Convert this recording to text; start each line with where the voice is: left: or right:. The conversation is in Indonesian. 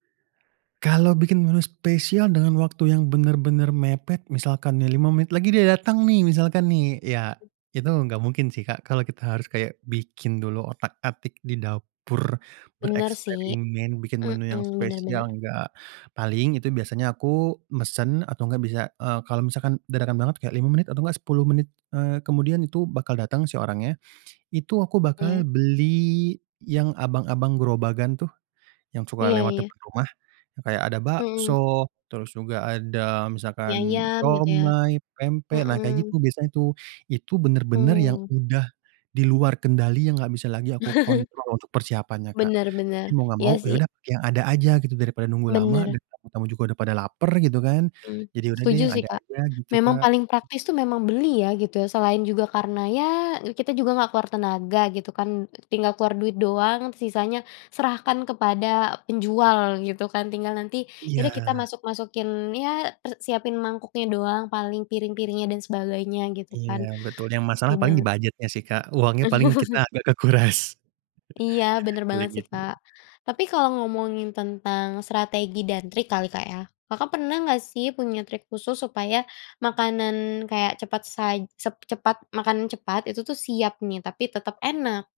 right: Kalau bikin menu spesial dengan waktu yang benar-benar mepet misalkan nih 5 menit lagi dia datang nih misalkan nih, ya itu gak mungkin sih, Kak. Kalau kita harus kayak bikin dulu otak-atik di dapur,
left: Bener sih.
right: bereksperimen, bikin menu yang
left: Mmm. Bener
right: spesial,
left: bener.
right: enggak, paling itu biasanya aku mesen atau gak bisa, eee, kalau misalkan dadakan banget kayak 5 menit atau gak 10 menit, eee, kemudian itu bakal datang si orangnya, itu aku
left: Iya.
right: bakal beli yang abang-abang gerobakan tuh yang suka
left: Iya
right: lewat
left: iya.
right: depan rumah, kayak ada
left: Mhm.
right: bakso, terus juga ada
left: Mie
right: misalkan
left: ayam gitu ya.
right: siomay, pempek, nah kayak
left: Mmm.
right: gitu biasanya tuh. Itu benar-benar yang
left: Oh.
right: sudah di luar kendali yang gak bisa lagi aku kontrol untuk persiapannya, Kak.
left: Bener bener.
right: Mau gak
left: Iya
right: mau ya
left: sih.
right: udah pakai yang ada aja gitu daripada nunggu lama
left: Bener.
right: dan tamu-tamu juga udah pada lapar gitu kan,
left: Hmm,
right: jadi udah deh
left: setuju
right: yang
left: sih,
right: ada
left: Kak.
right: aja gitu,
left: Memang
right: Kak.
left: paling praktis tuh
right: [unintelligible]
left: memang beli ya gitu ya, selain juga karena ya kita juga nggak keluar tenaga gitu kan, tinggal keluar duit doang sisanya serahkan kepada penjual gitu kan, tinggal nanti ya udah kita
right: Iya.
left: masuk-masukin ya per siapin mangkuknya doang paling, piring-piringnya dan sebagainya gitu
right: Iya
left: kan.
right: betul, yang
left: Betul
right: masalah paling
left: banget.
right: di-budget-nya sih, Kak, uangnya paling kita agak kekuras.
left: Iya bener banget
right: Paling
left: sih, Kak.
right: gitu.
left: Tapi kalau ngomongin tentang strategi dan trik kali, Kak, ya, Kakak pernah nggak sih punya trik khusus supaya makanan kayak cepat saj sep cepet makanan cepat itu tuh siap nih tapi tetep enak?